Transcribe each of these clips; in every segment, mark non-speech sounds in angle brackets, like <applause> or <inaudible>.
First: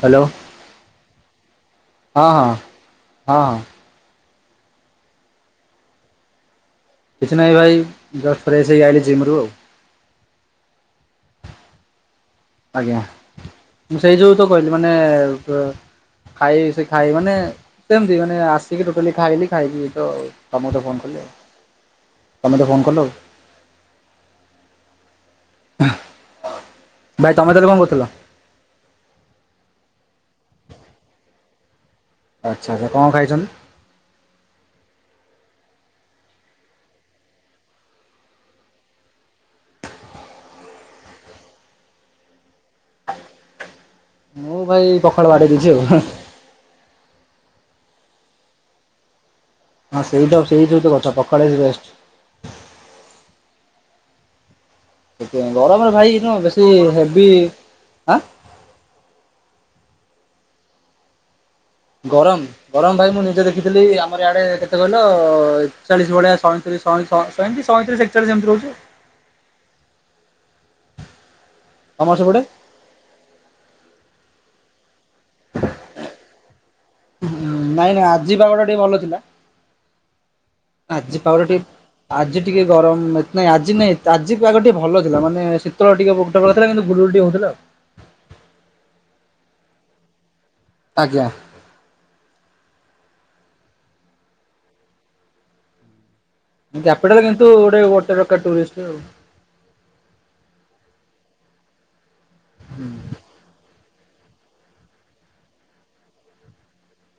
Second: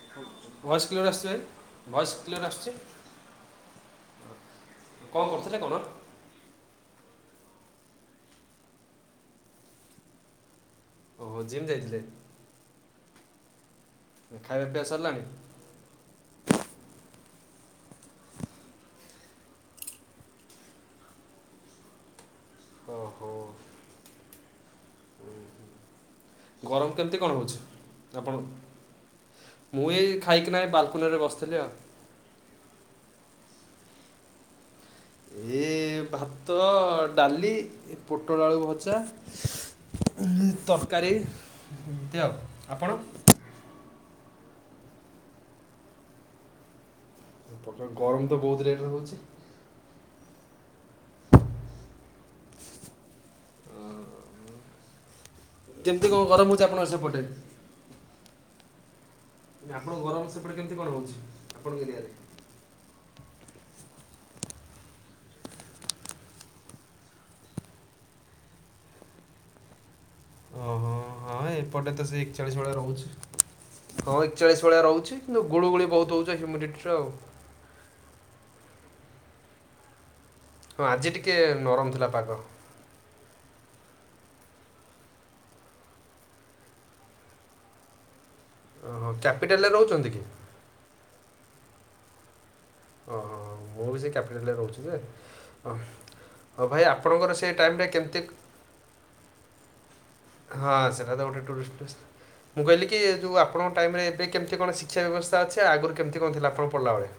Hello voice clear ଆସୁଛି ଭାଇ, ହଁ ଭଏସ ହଁ କ୍ଲିୟର ଆସୁଚି? ହଁ ହଁ କଣ କରୁଥିଲେ କଣ? କିଛି ନାାଇଁ ଭାଇ ଜଷ୍ଟ ଫ୍ରେଶ ହେଇ ଆଇଲି ଜିମ୍ ରୁ ଆଉ। ଓହୋ ଜିମ୍ ଯାଇଥିଲେ। ଆଜ୍ଞା। ମୁଁ ସେଇ ଯୋଗୁରୁ ତ ଖାଇବା କହିଲି ପିଇବା ମାନେ ସରିଲାଣି ପ-ଖାଇ ସେ ଖାଇ ମାନେ ସେମତି ମାନେ ଆସିକି ଟୋଟାଲି ଖାଇଲି ଖାଇକି ତ ତୋମକୁ ତ ଫୋନ କଲି ଆଉ। ତୋମେ ତେ ଫୋନ୍ କଲ। ଓହୋ ହୁଁ ହୁ। ଗରମ କେମିତି ଭାଇ କଣ ତମେ ହେଉଛି ତାହେଲେ କରୁଥିଲ? ଆପଣ ମୁଁ ଏଇ ଖାଇକିନାହିଁ ବାଲକୁନିରେ ବସିଥିଲି ଆଉ। ଆଚ୍ଛା ଆଛା କଣ ଖାଇଛ? ଏ ଭାତ ଡାଲି ପୋଟଳ ଆଳୁ ଭଜା ତରକାରୀ ଦିଅ ଆପଣ? ମୁଁ ଭାଇ ପଖାଳ ବାଡ଼ି ଦେଇଛି ଆଉ। ଖ ଗରମ ତ ବହୁତ ରେଟରେ ହହୁଛି। ହଁ ସେଇଟା ସେଇ ସବୁ ତ କଥା ପଖାଳ ବେଷ୍ଟ। ସେଥିାଇ ଗରମରେ କେମିତି ଭାଇ କ'ଣ ନୁ ଗରମ ହେଉଛି ବେଶୀ ଆପଣଙ୍କ ସେପଟେ ହେଭି ଆଁ ଆପଣ ଗରମ ସେପଟେ କେମିତି କଣ ହଉଛି? ଗରମ ଗରମ ଭାଇ ମୁଣିି ଦେଖିଥିଲି ଆମର ଇଆଡେ କେତେ କହିଲ ଏକଚାଳିଶ ଭଳିଆ ସଇଁତିରିଶହେ ସଇଁତିରିଶ ଏକଚାଳିଶ ଏମିତି ରହୁଛି। ଓହୋ। ହଁ ଏପଟେ ତ ତମର ସେ ସେପଟେ? ଏକଚାଳିଶ ବେଳେ ରହୁଛି ହଁ। ଚାଳିଶ ଭଳିଆ ରହୁଛି। କିନ୍ତୁ ଗୋଳୁ ଗୋଳି ବହୁତ ହଉଛ ହ୍ୟୁମିଡିଟିର ଆଉ। ଯିବା ଗଟା ଟିକେ ଭଲ ଥିଲା। ହଁ ଆଜି ପାଉରେ ଟିକେ ନରମ ଥିଲା ପାଗ ଆଜି ଟିକେ ଗରମ ନାଇଁ ଆଜି ନାଇଁ ଆଜି ଆଗ ଟିକେ ଭଲ ଥିଲା ମାନେ ଶୀତଳ ଟିକେ ବର ଥିଲା କିନ୍ତୁ ଗୁଡ଼ୁ ଟିକେ ହଉଥିଲା ଆଉ। ଓହୋ କ୍ୟାପିଟାଲରେ ରହୁଛନ୍ତି କି? ଆଜ୍ଞା। ଅ ମୁଁ ବି ସେ କ୍ୟାପିଟାଲରେ ରହୁଛି ଯେ ହଉ ଭାଇ କ୍ୟାପିଟାଲ ଆପଣଙ୍କର ସେ କିନ୍ତୁ ଗୋଟେ ଟାଇମରେ ଗୋଟେ କେମିତି ର ଟରିଷ୍ଟ ଆ ହଁ ସେିଲ ତ ଗୋଟେ ଟରିଷ୍ଟ। ମୁଁ କହିଲି କି ଯୋଉ ଆପଣଙ୍କ ଏବେ କେମତି କଣ ଶିକ୍ଷା ବ୍ୟବସ୍ ଅଛି ଆଗରୁ କେମତି କଣ ଥିଲା ଆପଣ ପଢିଲା ବଳେ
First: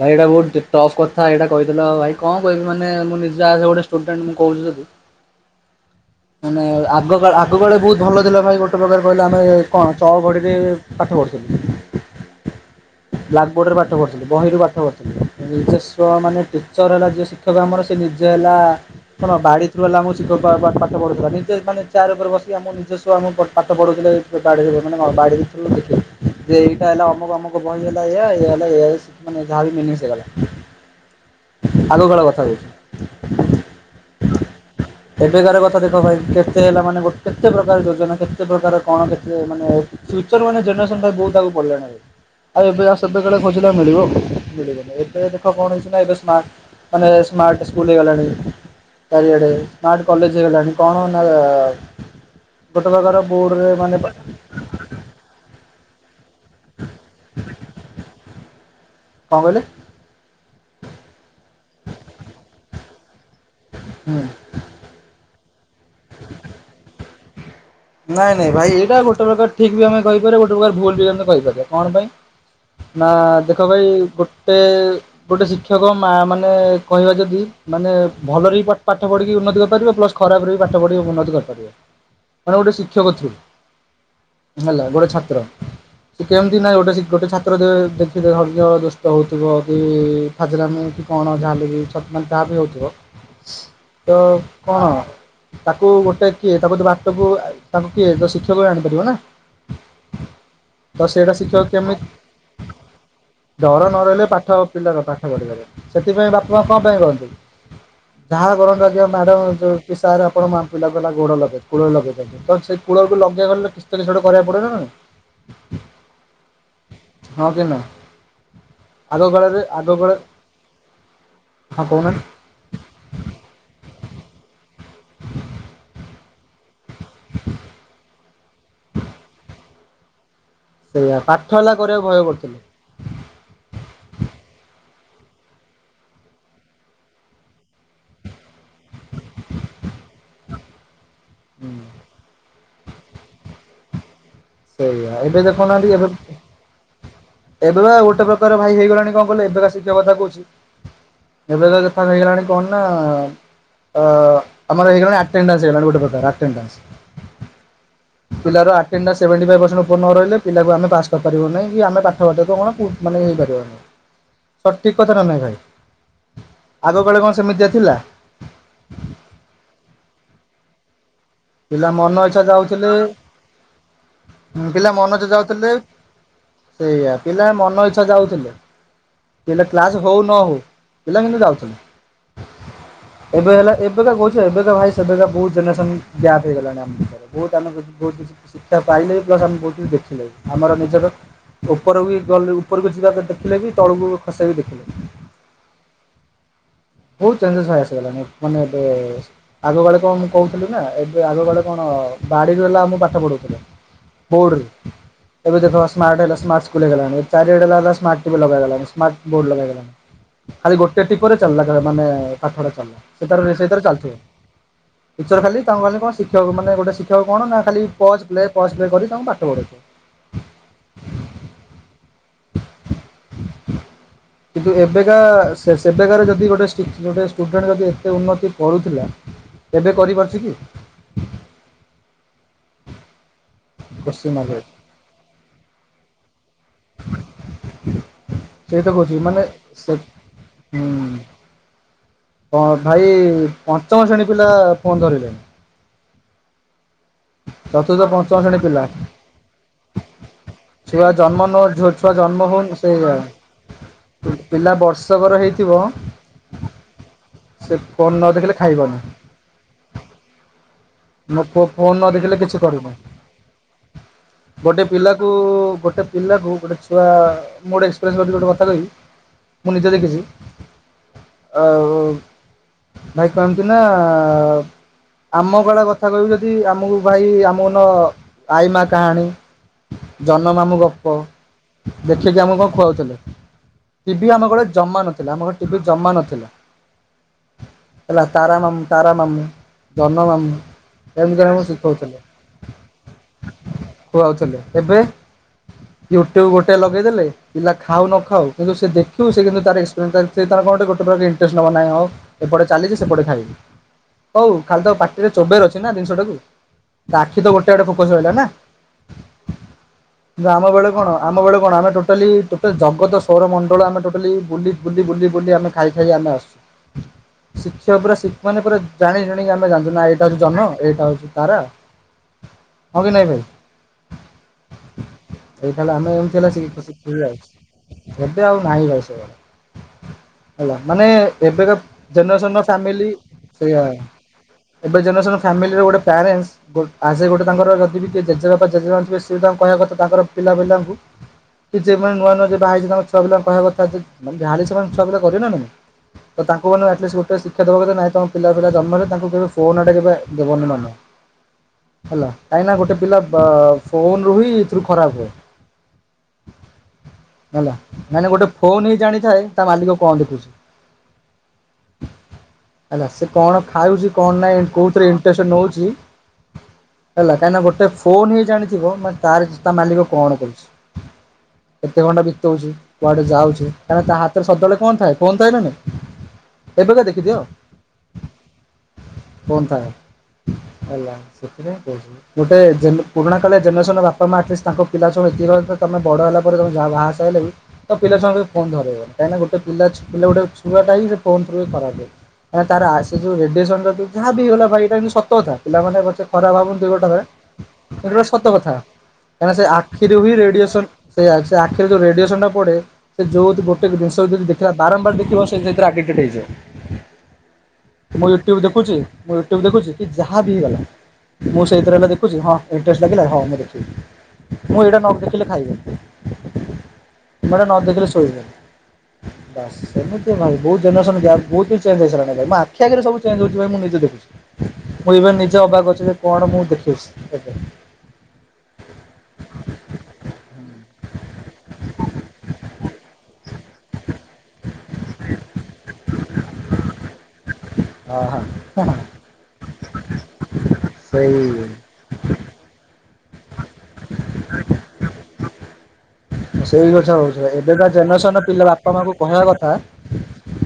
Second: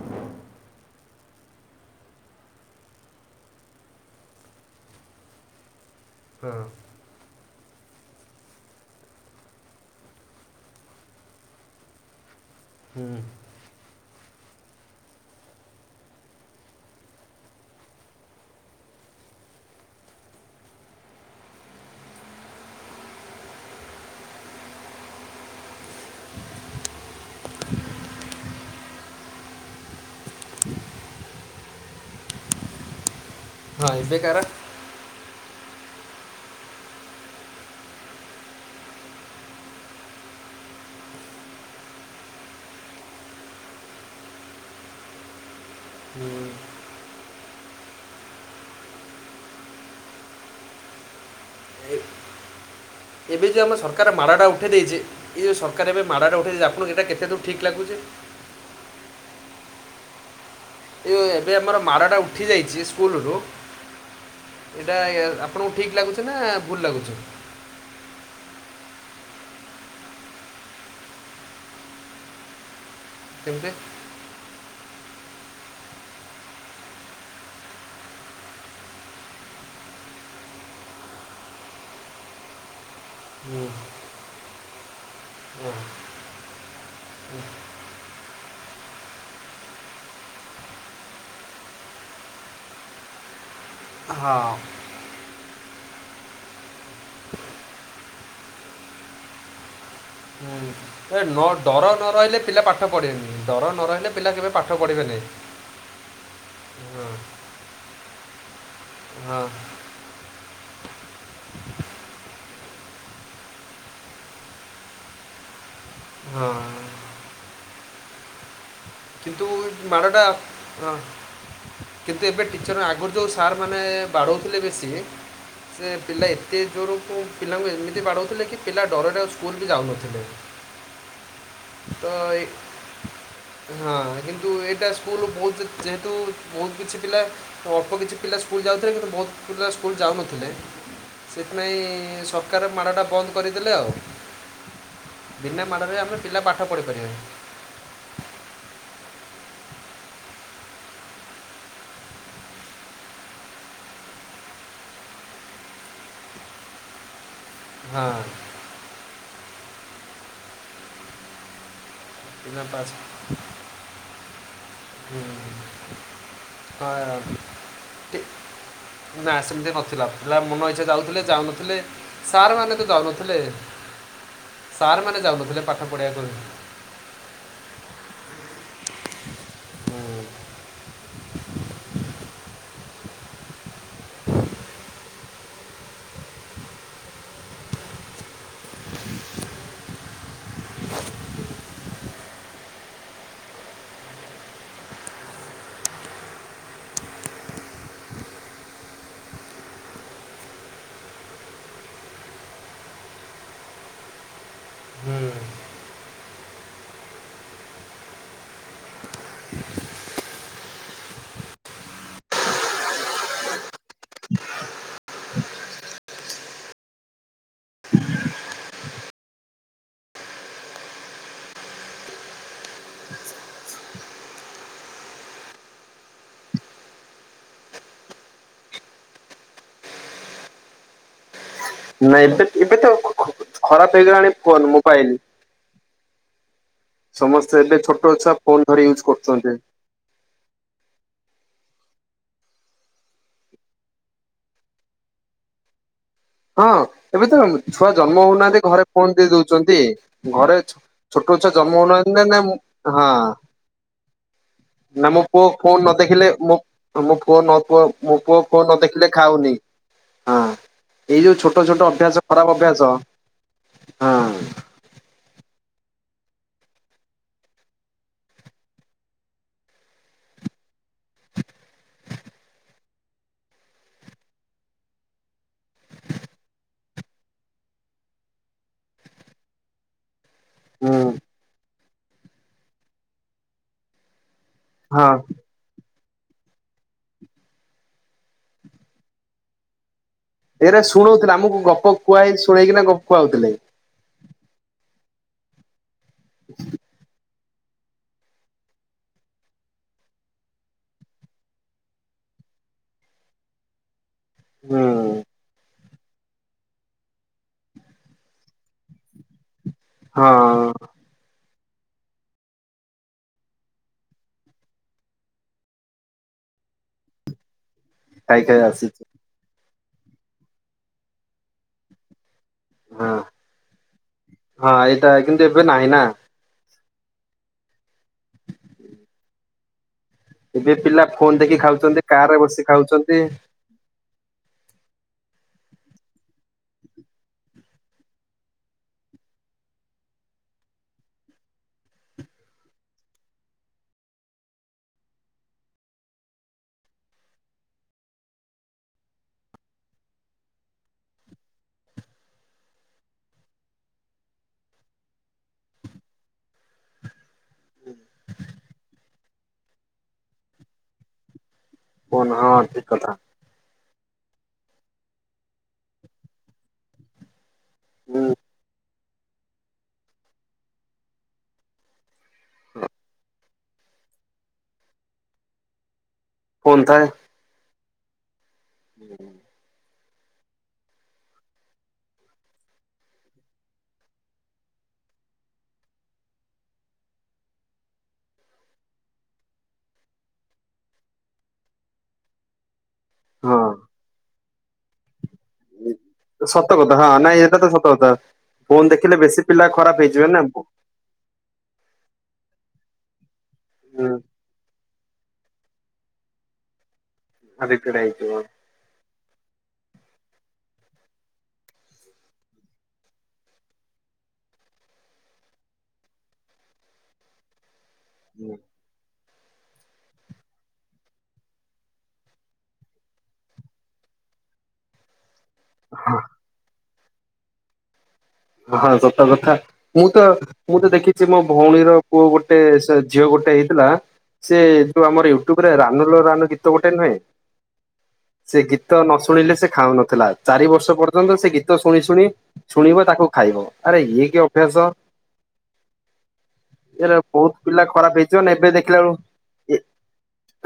ଭାଇ ଏଇଟା ବହୁତ ଟଫ୍ କଥା ଏଇଟା କହିଥିଲ ଭାଇ କଣ କହିବି ମାନେ ମୁଁ ନିଜେ ଆସ ଗୋଟେୁଡଣ୍ଟ ମୁଁ କହୁଛିୁ। ହଁ ମାନେ ଆଗଗକା ଆଗ ବଳେ ବହୁତ ଭଲ ଥିଲା ଭାଇ ଗୋଟେ ପ୍ରକାର କହିଲା ଆମେ କଣ ଚଘଡ଼ିରେ ପାଠ ପଢ଼ୁଥିଲୁ। ହୁଁ। ବ୍ଲକବୋର୍ଡର ବାାର୍ତ୍ତା ପଥିଲ। ବହିରୁ ପାଠ ପଢ଼ଥିଲଥିଲେ ନିଜସ୍ୱଵ ମାନେ ଟିଚର୍ ହେଲା ଯେ ଶିକ୍ଷକ ଆମର ସେ ନିଜ ହେଲା କଣ ବାଡ଼ି ରୁ ହେଲା ଆମ ଶିକ୍ଷକ ୁଥିଲା ନିଜେ ମାନେ ଚାର ଉପରେ ବସିକି ଆମ ନିଜସ୍ୱ ଆମ ପା ପଢୁଥିଲେ ମାନେ ବାଡ଼ିରେଥିଲ ଦେଖ ଯେ ଏଇଟା ହେଲା ଅମକ ଅମକ ବହି ହେଲା ହେଲାାନେ ଯାହା ବି ମିନି ହେଇଗଲା ଆଗ କାଳ କଥା ଅଛି। ହଁବୋର ଏବେକାରାର କ ଦେଖ ଦେଖ ଭାଇ କେତେ ହେଲା ମାନେ କେତେ ପ୍ରକାର ଯୋଜନା କେତେ ପ୍ରକାର କଣ କେତେ ମାନେ ଫ୍ୟୁଚର ମାନେ ଜେନେରେସନ୍ଟା ବହୁତ ଆଗକୁ ପଡ଼ିଲାଣି ଆଉ ଏବେ ଆଉ ସବବେଳେ ଖୋଜିଲା ମିଳିବ ମିଳିବନି ଏବେ ଦେଖ କଣ? ବେ ହୁଁ, ସ୍ମାର୍ ମାନେ ସ୍ମାର୍ଟ୍ ସ୍କୁଲ ହେଇଗଲାଣି ଚାରଆଡ ସ୍ମାର୍ଟ କଲେେଜ ଲାଣି କଣ ନା? ଏ- ଗୋଟେ ପ୍ରକାର ଏବେ ଯୋଉ ବୋର୍ଡରେ ଆମ ମାନେ ସରକାର କଣ ମାଡ଼ଟା ଉଠେଇ ଦେଇଚ୍ଛି ଏଇ ଯୋଉ ସକାର ଏବେ ମାଡ଼ଟା ଉଠାଇଛି ଆପଙ୍କୁ ଏଇଟା କେତେ ଦୂର ଠିକ୍ ଲାଗୁଛି। କହିଲେ? ଏଇ ଏବେ ଆମର ମାଡଟା ଉଠି ଯାଇଛି। କୁଲରୁ ହୁଁ ଏଇଟା ଆପଣଙ୍କୁ ଠିକ ଲାଗୁଛି ନା ଭୁଲ ଲାଗୁଛି? ନାଇଁ ନାଇଁ ଭାଇ ଏଇଟା ଗୋଟେ ପ୍ରକାର ଠିକ ବି ଆମେ କହିପାରିବା ଗୋଟେ ପ୍ରକାର ଭୁଲ ବି ଆମେ କହିପାରିବା କଣ ପାଇଁ ନା ଦେଖ କେମିତି ଭାଇ ଗୋଟେ ଗୋଟେ ଶିକ୍ଷକ ମା ମାନେ କହିବା ଯଦି ମାନେ ଭଲରେ ବି ପାଠ ପଢ଼ିକି ଉନ୍ନତି କରିପାରିବେ ପ୍ଲସ୍ ଖରାପରେ ବି ପାଠ ପଢ଼ିକି ଉନ୍ନତି କରିପାରିବେ। ମାନ ଗୋଟେ ଶିକ୍ଷକ ହୁଁ, ହେଲା ଗୋଟେ ଛାତ୍ର ହୁଁ, ହଁ ସେ କେମତି ନା ଗୋଟେ ଗୋଟେ ହୁଁ। ଛାତ୍ର ଦେ ଦେଖି ହ ସୁ ହଉଥିବ କି ଫାଜିଲ କି କଣ ଯାହା ଛତ ମ ଯହା ବି ହଉଥିବ। ତ କଣ? ତାକୁ ଗୋଟେ କିଏ ତାକୁ ସବୁ ତା କିଏ ତ ଶିକ୍ଷକ ଆଣିପାରିବ ନା। ହୁଁ ତ ଏ ସେଇଟା ନ ଶିକ୍ଷକ ଡର ନ କେମିତି ରହିଲେ ପିଲା ପାଠ ପଢିବେନି ଡର ନ ରହିଲେ ପିଲା କେବେ ପାଠ ପଢିବେନି। କଣ ପାଇଁ କରନ୍ତି ଯାହା କରନ୍ତୁ? ମାଡ଼ ହଁ ବି ସାର ଆ ମ ପିଲା <unintelligible> କୂଳ ଲଗେଇ ତ ସେଇ କୂଳକୁୁ ଲଗେଇବାକୁ ଗଲେ କିଛି କିଛି ଗୋଟେ କରିବାକୁ ପଡନାଇ ହଁ ହଁ କି ନା ଆଗ କିନ୍ତୁ କାଳେ ମାଡ଼ଟା ହଁ କହୁନାହାନ୍ତି କିନ୍ତୁ ଏବେ ଟିଚର୍ ଆଗରୁ ଯେଉଁ ସାର୍ ମାନେ ବାଡୋଉଥିଲେ ବେଶୀ ସେ ପିଲା ଏତେ ଜୋର ତୋ ପିଲାଙ୍କୁ ଏମିତି ବାଡୋଉ ଥିଲେ କି ପିଲା ଡରରେ ଆଉ ସ୍କୁଲ ବି ଯାଉନଥିଲେ। ସେଇଆା ପାଠ ହେଲା କରିବାକୁ ତ ଭୟ ଏ ହଁ କରୁଥିଲେ। କିନ୍ତୁ ଏଇଟା ସ୍କୁଲ ବହୁ ଯେହେତୁ ବହୁତ କିଛି ପିଲା ଅଳ୍ପ କିଛି ପିଲା। ସ୍କୁଲ ଯାଉଥିଲେ କିନ୍ତୁ ବହୁତ ପିଲା ସ୍କୁଲ ଯାଉନଥିଲେ ହୁଁ ସେଥିପାଇଁ କାରଣରୁ ମାଡ଼ଟା ବନ୍ଦ କରିଦେଲେ ଆଉ। ସେଇଆା ଏବେ ବିନା ଦେଖୁନାହାନ୍ତି ମାଡ଼ରେ ଏବେ ଆମେ ପିଲା ପାଠ ପଢ଼ିପାରିବେ ଏବେ ବା ଗୋଟେ ପ୍ରକାର ଭାଇ ହେଇଗଲା। କବେକା ଶଥା କକା ହେଇଗଲା କଣମଇଟେ ହଁ ଏ ସେଭେଣ୍ଟିାଇଭ ପରସେଣ୍୍ ଉପ ନ ରହିଲ ପିଲାକୁ ଆେ ପାସ୍ କରିପାରିବ ନାହି କି ଆମେ ତ ବିନା କଣ ପାଠ ମାନେ ହେଇପାରିବନ। ସଠିକ କଥା ନ ନାଇଁ ଭାଇ ଆଗ କଳେ ହଁ କଣ ସେମିତିଆ ଥିଲା। ଟି- ନା ସେମିତି ନଥିଲା ପିଲା ମନ ଇଛା ଯାଉଥିଲେ। ଯାଉନଥିଲେ ପିଲା ମନ ଇ୍ଛା ସାର୍ମାନେ ତ ଯାଉଥିଲେ ଯାଉନଥିଲେ ପିଲା ମନ ସାର୍ମାନେ ଇଛା ଯାଉନଥିଲେ ଯାଉଥିଲେ ପାଠ ପଢ଼ିବାକୁ ସେଇଆ ପିଲା ମନ ଇଚ୍ଛା । ଯାଉଥିଲେ। କ୍ଲାସ ହଉ ନ ହଉ ପିଲା କିନ୍ତୁ ଯାଉଛନ୍ତି ଏବେ ହେଲା ଏବେକା କହୁଛ ଏବେକା ଭାଇ ସେବେକା ବହୁତ ଜେନେରେସନ ଗ୍ୟାପ ହେଇଗଲାଣି ଆମ ପାଖରେ ବହୁତ ଆମେ ବହୁତ କିଛି ଶିକ୍ଷା ପାଇଲେ ବି ପ୍ଲସ ଆମେ ବହୁତ କିଛି ଦେଖିଲେ ବି ଆମର ନିଜର ଉପରକୁ ଗଲେ ଉପରକୁ ଯିବାକୁ ଦେଖିଲେ ବି ତଳକୁ ଖସେଇକି ଦେଖିଲୁ ବହୁତ ଚେଞ୍ଜେସ୍ ହୋଇ ଆସିଗଲାଣି ମାନେ ଏବେ ଆଗକାଳେ କଣ କହୁଥିଲୁ ନା ଏବେ ଆଗକାଳେ କଣ ବାଡ଼ିରୁ ହେଲା ମୁ ପାଠ ପଢୁଥିଲ ବୋର୍ଡରେ ଏବେ ଦେଖ ସ୍ମାର୍ଟ ହେଲା ସ୍ମାର୍ଟ ସ୍କୁଲ ହେଗଲାଣି ଏ ଚାରିଆଡେ ହେଲା ସ୍ମାର୍ଟ ଟିଭି ଲଗଲା। ଖାଲି ଗୋଟେ ଟିପିଲାନେ ପାଠା ଚାଲିଲା ସେଷେଇରେ ଚାଥିବର ଖାଲି ତା ଖା କଣ ଶିକ୍ଷକ ମାନେ ଗୋଟେ ଶିକ୍ଷକ କଣ ନା ଖା କରି ତାଙ୍କୁ ପାଠ ପଢୁ। କିନ୍ତୁ ଏବେକା ସେବେକାର ଯଦି ଗୋଟେ ଗୋଟେ ଷ୍ଟୁଡେଣ୍ଟ ଯଦି ଏତେ ଉନ୍ନତି କରୁଥିଲା ଏବେ କରିପାରୁଛି କି? ନାଁ ଏବେ ଏବେ ତ ଖରାପ କୋଶ୍ଚିନ୍ ହେଇଗଲାଣି ମାର୍କ ଅଛି ଫୋନ ମୋବାଇଲ। ସମସ୍ତେ ଏବେ ଛୋଟଛା ଫୋନ ସେଇ ଧରି ତ ୟୁଜ କହୁଛି ମାନେ କରୁଛନ୍ତି। ସେ ହୁଁ ଭାଇ ପଞ୍ଚମ ଶ୍ରେଣୀ ପିଲା ଫୋନ୍ ଧରିଲେଣିି। ହଁ ଏବେ ତ ଛୁଆ ଜନ୍ମ ପଞ୍ଚମ ଶ୍ରେଣୀ ହଉନାହାନ୍ତି ପିଲା ଘରେ ଫୋନ୍ ଦେଇ ଦଉଛନ୍ତି ଘରେ ଛୋ- ଛୁଆ ଛୋଟ ଜନ୍ମ ନହ ହଉନାହାନ୍ତି ଛୁଆ ନା ନା ଜନ୍ମ ମୁଁ- ହଉନି ହଁ ସେ ପିଲା ନା ମୋ ବର୍ଷକର ପୁଅ ଫୋନ ହେଇଥିବ। ନ ଦେଖିଲେ ମୋ ମୋ ପୁଅ ନ ସେ ପୁଅ ଫୋନ୍ ମୋ ପୁଅ ଦେଖିଲେ କୁଅ ନ ଖାଇବନି। ଦେଖିଲେ ଖାଉନି ହଁ। ଏଇ ଯୋଉ ଛୋଟ ଛୋଟ ଫୋନ ନ ଅଭ୍ୟାସ ଦେଖିଲେ ଖରାପ କିଛି ଅଭ୍ୟାସ କରିବ ହଁ ଗୋଟେ ପିଲାକୁ ଗୋଟେ ପିଲାକୁ ଗୋଟେ ଛୁଆ ମୋର ଏକ୍ସପିରିଏନ୍ସ କରିକି ଗୋଟେ କଥା କହିବି ମୁଁ ନିଜେ ଦେଖିଛି। ଆ ଭାଇ କମତି ନା ଆମ କୁଡା କଥା। କଥା କହୁ ଯଦି ଆମକୁ ଭାଇ ଆମ ନ ଆଇ ମା କାହାଣୀ। ଜନ ନାମ ଗପ ହୁଁ ଦେଖିକି ଆମକୁ କଣ ଖୁଆଉଥିଲେ? ଆମ ଗୋଟେ ଜମା ହଁ ନଥିଲା ଆମେ ଜମା ନଥିଲା ହେଲା ତାରା ନାମ ତାରା ନାମ ଧନ ମ ଶୁଣଉଥିଲା ଆମକୁ ଗପ କୁହା ଶୁଣେଇକିନା ଗ କୁହାଉଥିଲେ। ଖୁଆଉଥିଲେ ଏବେ ୟୁଟ୍ୟୁବ ଗୋଟେ ଲଗେଇଦେଲେ। ପିଲା ଖାଉ ନ ଖାଉ କିନ୍ତୁ ସେ ଦେଖିବୁ ସେ କିନ୍ତୁ ତାର ଏକ୍ସପିରିଏନ୍ସ ତ କଣ ଗୋଟେ ପ୍ରକାର ଇଣ୍ଟରେଷ୍ଟ ହେବ ନାହିଁ ହଉ ଏପଟେ ଚାଲିଛି ସେପଟେ ଖାଇବି। ହଉ ଖାଲି ତ ହଁ ପାଟିରେ ଚୋବେଆର ଅଛି। ନା ଜିନିଷଟାକୁ ଆଖି ତ ଗୋଟେ ଗୋଟେ ଫୋକସ ରହିଲା ନା। ଯେ ଆମ ବେଳେ କଣ ଆମ ବେଳେ। କଣ ଆମେ ଟୋଟାଲି ଟୋଟାଲି ଜଗତ ସୌରମଣ୍ଡଳ ଆମେ ଟୋଟାଲି ବୁଲି ବୁଲି ବୁଲି ଆମେ ଖାଇ ଖାଇ ଆମେ ଆସଛୁ। ଶିକ୍ଷକ ପୁରା ଖାଇ ଖାଇ ଶିକ୍ଷା ପୁରା ଆସିଛି ଜାଣି ଜାଣି। ଜାୁ ନା ଏଇା <unintelligible> ଜହ୍ନ ଏଇଟା ହଉଛି ତାରା। ହଁ କି ନାଇଁ ଭାଇ ହଁ ଏଇଟା କିନ୍ତୁ ଏବେ ସେଇ ନାହିଁ ଖହ ନା। ଆମେ ଏମତି ହେଲା ଖସି ଭୁଲାଉଛି ଏବେ ଆଉ ନାହିଁ ସେ ବେଳ। ଏବେ ହେଲା ପିଲା ମାନେ ଫୋନ ଦେଖି ଏବେକା ଖାଉଛନ୍ତି କାର ରେ ଜେନରେସନ ବସି ଫାମିଲ ଖାଉଛନ୍ତି ସେଇଆ। ଏବେ ଜେନେରେସନ। ଫ୍ୟାମିଲିର ଗୋଟେ ପ୍ୟାରେଣ୍ଟସ୍ ଆସେ ଗୋଟେ ତାର ଯଦି କିଏ ଜେପ ଜେ ଥିବ ସେ ବି ତାଙ୍କୁ କହିବା କଥା ତାରିଲ ପିଲାଙ୍କୁ କି ଯେ ମଁମାନେ ନୂଆ ନୂଆ ଯେ ବା ହେଇଛି ତାଙ୍କ ଛୁଆ ପିଲାଙ୍କୁ କହିବା କଥା ଯୋନ ଯା ହେଲେ ସେମାନେ ଛୁଆ ପିଲା କରିବେ ନେ ତ ତାଙ୍କୁ ମାନେ ଆଟଲିଷ୍ଟ ଗୋଟେ ଶିକ୍ଷା ଦେବା କଥା ନାଇଁ ତଙ୍କମ ପିଲା ପିଲା ଜନ୍ମ ହେଲେ ତାଙ୍କୁ କେବେ ଫୋନ ଆଟା କେବେ। ଦେବନୁମାନ ହେଲା କାହିଁକ ନାନା ଗୋଟେ ପିଲା ଫୋନରୁୁ ହ ଏଥିରୁ ଖରାପ ହୁଏ ହେଲା। ମାନେ ଗୋଟେ ଫୋନ ହିଁ ଜାଣିଥାଏ। ତା ମାଲିକ କଣ ଦେଖୁଛି? କନ ହଁ ଠିକ ହେଲା କଥା। ସେ କଣ ଖାଉଛି କଣ ନାଇଁ କେଉଁଥିରେ? ନଉଛି ହେଲା କାହିଁ ଗୋଟେ ଏ ହୁଁ ଫୋନ୍ ହିଁ ଜାଣିଥିବ ମାନେ ତାର ଚତା ମାଲିକ କଣ କରୁଛି କେତେ ଘଣ୍ଟା ଛ କଡେ ଯାଉଛେ? କାରଣ ତା ହାତରେ ସଦାବେଳେ କଣ ଥାଏ କଣ ଥାଏ ନା ନାଇ? ଫୋନ ଏବେକା ଥାଏ ଦେଖିଦିଅ କଫୋନ୍ ଥାଏ। ହେଲା ସେଥିପାଇଁ ବହୁଝ ଗୋ ପୁରୁଣା କାଳେ ଜେନେରେସନର ବାପା ମା ଆଟଲିଷ୍ଟ ତାଙ୍କ ପିଲା ସଙ୍ଗୁ ଏତିକି ତମେ ବଡ ହେଲା ପରେମେ ଯାହା ସା ହେଲେ ବି ତ ପିଲା ସଙ୍ଗ ବି ଫୋନ ଧରଇବନ କାହିଁକି ନା ଗୋଟେ ପିଲଛିଲା ଗୋଟେ ଛଆଟା ହିଁ ଫୋ ଥ୍ରୁ ହି ଖରାପୁଏ କାହିଁକି ତାର ସେ ଯୋଉ ହଁ ରେଡିଓସନାହା ବି ହେଲା। ଏଟା ସତ କଥା ପିଲାମାନେ ପଛେ ଖରାପ ସତ ହାବନି ଦୁଇ କଥା ଗୋଟ ହଁ ଭଏ ନାଇଁ ଏଇଟା ତ ସତ କଥା। ଗଟା ସତ କଥା ଫୋନ ଦେଖିଲେ ବେଶୀ କାଁ ସେ ପିଲା ଖରାପ ଆଖିରେ ହେଇଯିବେ ହିଁ ନା। ରେଡିଏସନ ଆରେ ଯୋଉ ରେଡିଏସନା ପଡେ ସେ ଯୋଉ ଗୋଟେ ହୁଁ ଜିନଷ ଯଦ ଦେଖିଲ ବାରମ୍ବାର କି ସେ ସେଇଥିରେ ଆଡିଟେଡ୍ ହେଇଯିବ। ଆଡିକ୍ଟେଡ ମୁଁ ହେଇଯିବ। ୟୁଟ୍ୟୁବ ଦେଖୁଛି। ମୁଁ ୟୁ୍ଟୁବ ଦେଖୁଛି। ଯାହା ବି ହେଇଗଲା ମୁଁ ସେଇଥିରେ ହେଲେ ଦେଖୁଛି ହଁ ଇଣ୍ଟରେଷ୍ଟ ଲାଗିଲା ହଁ ମୁ ଦେଖିବି ମୁଁ ଏଇଡ଼ା ନ ଦେଖିଲେ ଖାଇବିନି ମୁଁ ଏଡ଼ା ନ ଦେଖିଲେ ଶୋଇବ। ବାସ ସେମିତି ଭାଇ ବହୁତ ଜେନେରେସନ୍ ଗ୍ୟାପ୍ ବହୁତ ବି ଚେଞ୍ଜ ହେଇସରିଲାଣି ମୋ ଆଖି ଆଗରେ ସବୁ ଚେଞ୍ଜ ହଉଥିବାର ମୁଁ ନିଜେ ଦେଖିଛି। <unintelligible> ସେ ଅବାଗ ହଁ ଅଛି କଣ ମୁଁ ଦେଖିଅଛି। ଆଜ୍ଞା। ହଁ ସତ କଥା ମୁଁ ତ ମୁଁ ତ ଦେଖିଛି ମୋ ଭଉଣୀର ପୁଅ ଗୋଟେ ଝିଅ ଗୋଟେ ହେଇଥିଲା ସେ ଯୋଉ ଆମର ୟୁଟ୍ୟୁବରେ ରାନୁଲୋ ରାନୁ ଗୀତ ଗୋଟେ ନୁହେଁ ଅ ସେ ଗୀତ ହଁ ନ ଶୁଣିଲେ ସେ ଖାଉନଥିଲା ଚାରି ବର୍ଷ ପର୍ଯ୍ୟନ୍ତ ସେ ସେଇ ଗୀତ ଶୁଣି ଶୁଣି ଶୁଣି ଥିବ ତାକୁ ଖାଇବ ଆରେ ଇଏ କିଏ ଅଭ୍ୟାସ ସେଇ କଥା ଏରା ହଉଛ ବହୁତ ଏବେ ପିଲା ତା ଖରାପ ଜେନେରେସନ ହେଇଯିବ ର ନା ପିଲା ଏବେ ବାପା ଦେଖିଲା ବେଳୁ ମାଙ୍କୁ କହିବା କଥା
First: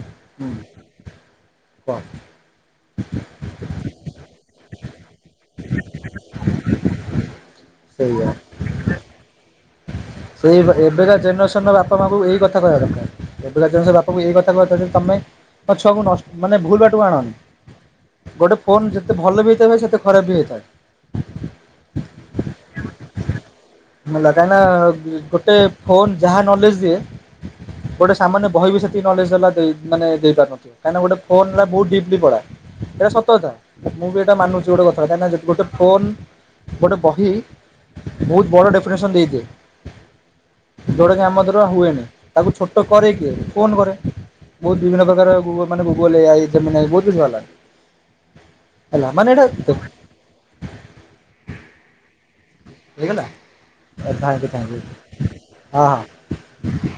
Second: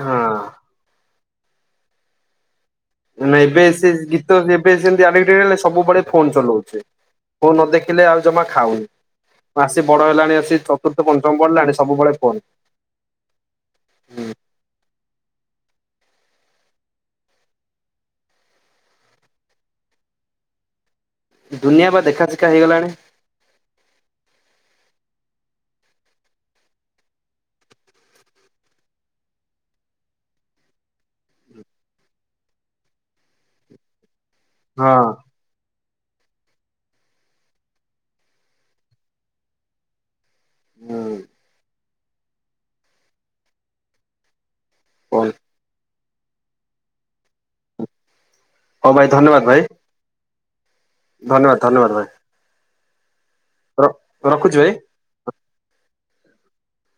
ହଁ <inaudible> ନାାଇଁ ଏବେ ସେ ଗୀତ ଏବେ ସେମତି ସବୁବେଳେ ଫୋନ ଚଲଉଛି। ବୋଉ ନ ଦେେଖିଲେ ଆଉ ସେଇଆ ଜମା ଖାଉନି। ବାସ ସେଇ ଏବେକା ଜେନେରେସନର ବାପା ସବୁବେଳେ ମାଆଙ୍କୁ ଫୋନ ଏଇ କଥା କହିବା ଦରକାର ଏବେଳିକା ଜେନେସନର ବାପାଙ୍କୁ ଏଇ କଥା କହିବା ଦରକାର ଯେ ତମେ ମ ଛୁଆଙ୍କୁ ନଷ୍ଟ ମାନେ ଭୁଲ ବାଟୁ ଆଣନି ଗୋଟେ ଫୋନ ଯେତେ ଭଲ ବି ହେଇଥାଏ ସେତେ ଖରାପ ବି ହେଇଥାଏ ଦୁନିଆ ବା ଦେଖା ଶେଖା ହେଇଗଲାଣି ହେଲା କାହିଁକିନା ଗୋଟେ ଫୋନ୍ ଯାହା ନଲେଜ ଦିଏ ଗୋଟେ ସାମାନ୍ୟ ବହି ବି ସେତିକି ନଲେଜ ଦେଲା ମାନେ ଦେଇପାରୁନଥିବ କାହିଁକିନା ଗୋଟେ ଫୋନଲା ବହୁତ ଡିପ୍ଲି ପଢ଼ା ଏଇଟା ସତ କଥା ମୁଁ ବି ମାନୁଛି ଗୋଟ ହଁ କଥା କାହିଁକିନା ଗୋଟେ ଫୋନ୍ ଗୋଟେ ବହି ବହୁତ ବଡ଼ ଡେଫିନେସନ୍ ଦେଇଥାିଏ ହୁଁ ଯଉଟାକି ଆମ ଦ୍ୱାରା ହୁଏନି ତାକୁ ଛୋଟ କରେ କିିଏ ଫୋନ୍ କରେ ବହୁତ ବିଭିନ୍ନ ପ୍ରକାର କୁହନ୍ତୁ ମାନେ ବ ଆଇ ଜମିିନ ଆ ବହୁଧୁଛି ଭଲା ହଉ <inaudible> ଭାଇ ଆଲା ମାନେ ଧନ୍ୟବାଦ ଭାଇ ଏଟା ଧନ୍ୟବାଦ ଧନ୍ୟବାଦ ଭାଇ ହେଇ ଗଲା ଥ୍ୟାଙ୍କୟୁ ରଖୁଛି ଭାଇ। ଥ୍ୟାଙ୍କୟୁ ହଁ ହଁ <inaudible>